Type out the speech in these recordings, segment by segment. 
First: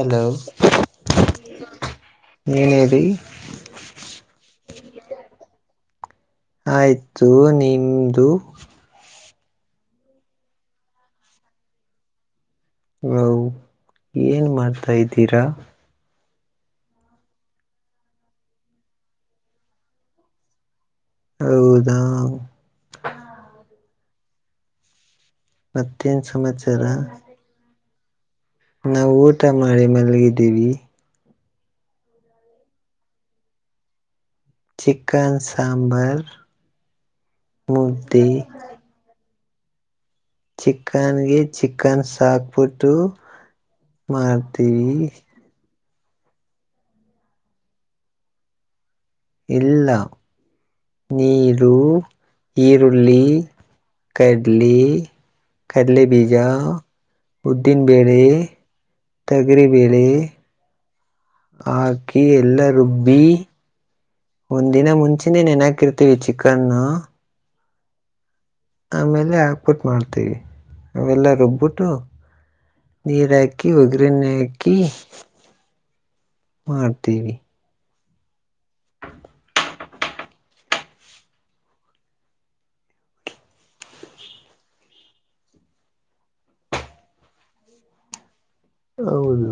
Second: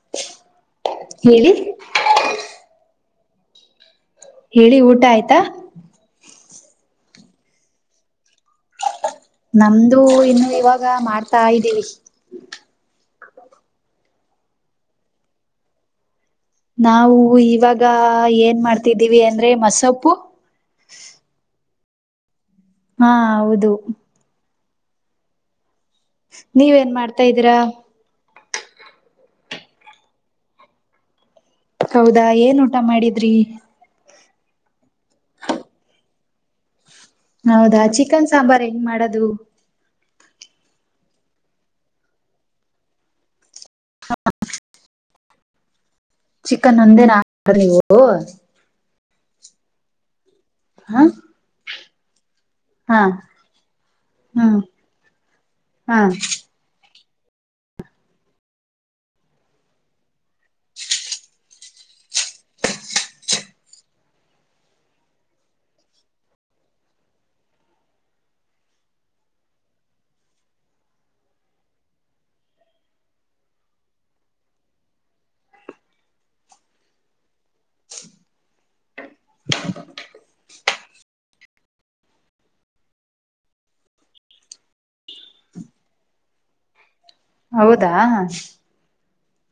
hello ಹೇಳಿ ನೀನದ ಹೇಳಿ ಊಟ ಆಯ್ತಾ ಆಯ್ತು ನಿಮ್ದು ನಮ್ದು ಇನ್ನು ಇವಾಗ ಮಾಡ್ತಾ ಇದ್ದೀವಿ ಹ ಏನ್ ಮಾಡ್ತಾ ಇದ್ದೀರಾ ನಾವು ಇವಾಗ ಏನ್ ಮಾಡ್ತಿದ್ದೀವಿ ಅಂದ್ರೆ ಮಸೊಪ್ಪು ನ ಹಾ ಹೌದು ಮತ್ತೇನ್ ಸಮಾಚಾರ ನೀವೇನ್ ಮಾಡ್ತಾ ಇದ್ದೀರಾ ನಾವು ಊಟ ಮಾಡಿ ಮಲಗಿದ್ದೀವಿ ಹೌದಾ ಏನ್ ಊಟ ಮಾಡಿದ್ರಿ ಚಿಕನ್ ಸಾಂಬರ್ ಹೌದಾ ಚಿಕನ್ ಸಾಂಬಾರ್ ಹೆಂಗ್ ಮಾಡದು ಚಿಕನ್ಗೆ ಚಿಕನ್ ಸಾಕ್ಬಿಟ್ಟು ಮಾಡ್ತೀವಿ ಚಿಕನ್ ಒಂದೇ ನ ನೀವು ಇಲ್ಲ ಹ ನೀರು ಹಾ ಈರುಳ್ಳಿ ಹ್ಮ್ ಕಡ್ಲಿ ಹಾ ಕಡಲೆಬೀಜ ಉದ್ದೀನ್ ಬೇಳೆ ತಗರಿಬೇಳೆ ಹಾಕಿ ಎಲ್ಲ ರುಬ್ಬಿ ಒಂದಿನ ಮುಂಚೆದನ್ ಏನಕಿರ್ತೀವಿ ಚಿಕನ್ ಆಮೇಲೆ ಹಾಕ್ಬಿಟ್ಟು ಮಾಡ್ತೀವಿ ಅವೆಲ್ಲ ರುಬ್ಬಿಟ್ಟು ನೀರ ಹಾಕಿ ಒಗ್ಗರಿರಣೆ ಹಾಕಿ ಮಾಡತೀವಿ ಹೌದಾ ಹೌದು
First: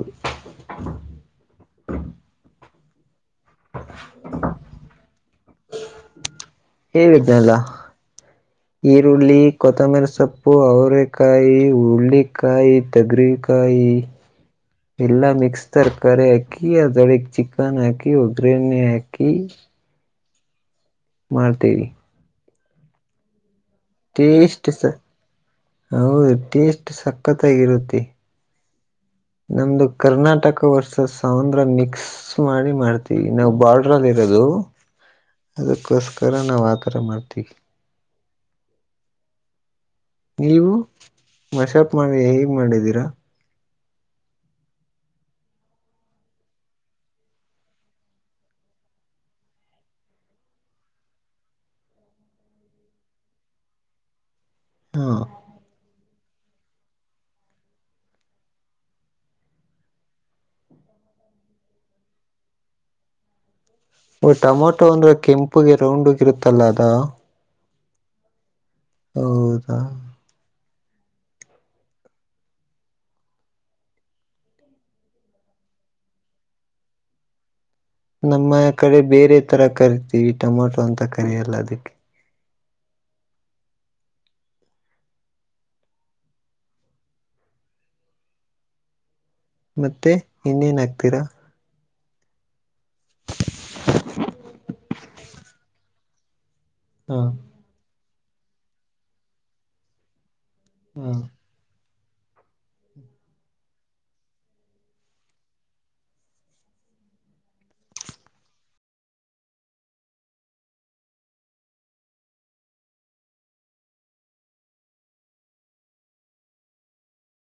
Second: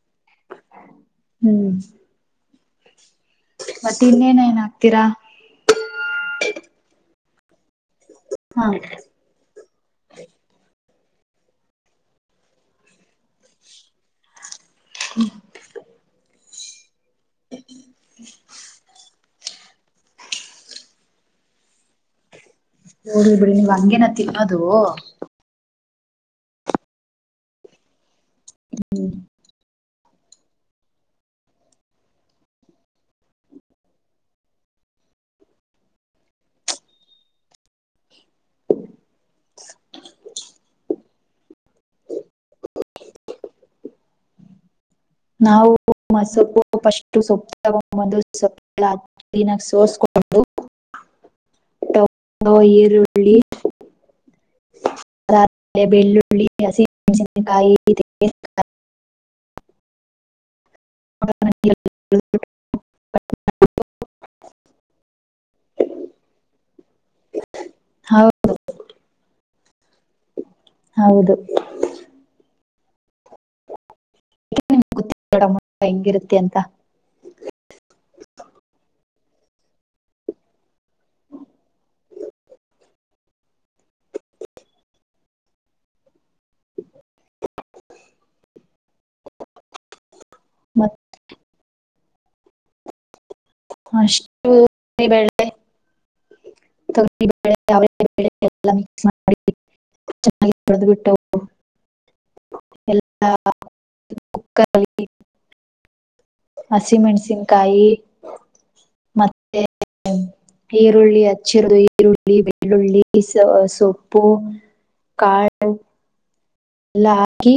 ಹ್ಮ್ ಮತ್ತೆ ಇನ್ನೇನೇನ್ ಹಕ್ತೀರಾ ಹೇಳ್ಯಿದ್ನಲ್ಲ ಈರುಳ್ಳಿ ಕೊತ್ತಂಬರಿ ಸೊಪ್ಪು ಅವ್ರೇ ಕಾಯಿ ಹುಳ್ಳಿಕಾಯಿ ತಗರಿಕಾಯಿ ಎಲ್ಲಾ ಮಿಕ್ಸ್ ತರ್ಕಾರಿ ಹಾಕಿ ಅದ್ರೊಳಿಕ್ ಚಿಕನ್ ಹಾಕಿ ಒಗ್ರೇನಿ ಹಾಕ್ ಕಿ ಮಾಡ್ತಿವಿ ಹೋಗ್ಲಿಬಿಡಿ ನೀವ್ ಹಂಗೇನ ತಿನ್ನೋದು ಹೌದ್ ಟೇಸ್ಟ್ ಸಕ್ಕತ್ತಾಗಿರುತ್ತೆ [unintelligible] ನಮ್ದು ಕರ್ನಾಟಕ ವರ್ಸಸ್ ಆಂದ್ರ ಮಿಕ್ಸ್ ಮಾಡಿ ಮಾಡ್ತೀವಿ ನಾವ್ ಬಾರ್ಡ್ರಲ್ಲಿ ಇರ ರೋದು ಅದಕ್ಕೋಸ್ಕರ ನಾವ್ ಆಥರ ಮಾಡ್ತೀವಿ ನೀವು ಮಶಪ್ ಮಾಡಿ ಹೇಗ್ ಮಾಡಿದ್ದೀರಾ ನಾವು ಮಸೊಪ್ಪು ಫಸ್ಟು ಸೊಪ್ ತಗೊಬಂದು ಸೊಪ್ ಗಳ ಕ್ಲೀನಗೆ ಸೋಸ್ಕೊಂ [unintelligible] ಟಗೊ ಇರುಳ್ಳಿ ಹಾ ರಾ ಪೆ ಬೆಳ್ಳುಳ್ಳಿ ಹಸಿಮೆಣ್ಸಿನ್ ಕಾಯಿ ತೆಂಗಿನ್ ಕಾಯಿ [inaudible] [unintelligible] ಒ ಟೊಮೊಟೊ ಅಂದ್ರೆ ಕೆಂಪುಗೆ ರೌಂಡಗಿರುತ್ತಲ್ಲ ಅದಾ ಹೌದು ಹೌದಾ ಹೌದು ಯಾ ನಿಮ ಗಡ ಹೆಂಗಿರುತ್ತೆ ಅಂತ ನಮ್ಮಯ ಕಡೆ ಬೇರೆ ತರ ಕರಿತೀವಿ ಟೊಮೊಟೊ ಅಂತ ಕರಿಯಲ್ಲ ಅದಿಕ್ಕೆ ಮತ್ತೆ ಇನ್ನೇನ್ ಮತ್ ಆಕ್ತಿರಾ ತೆ ಎ ಮಿಕ್ ಹ [unintelligible] ಚೆನ್ನಾಗಿ ತೊಳ್ದು ಬಿಟ್ಟು ಹ ಎಲ್ಲಾ ಕುಕ್ಕಲ್ಲಿ ಹಸಿಮೆಣಸಿನ್ಕಾಯಿ ಮತ್ತೆ ಈರುಳ್ಳಿ ಅಚ್ಚರದು ಈರುಳ್ಳ್ ಇರುಳ್ಳಿ ಬೆಳ್ಳುಳ್ಳಿ ಸ ಸೊಪ್ಪು ಕಾಳ್ ಎಲ್ಲಾಕಿ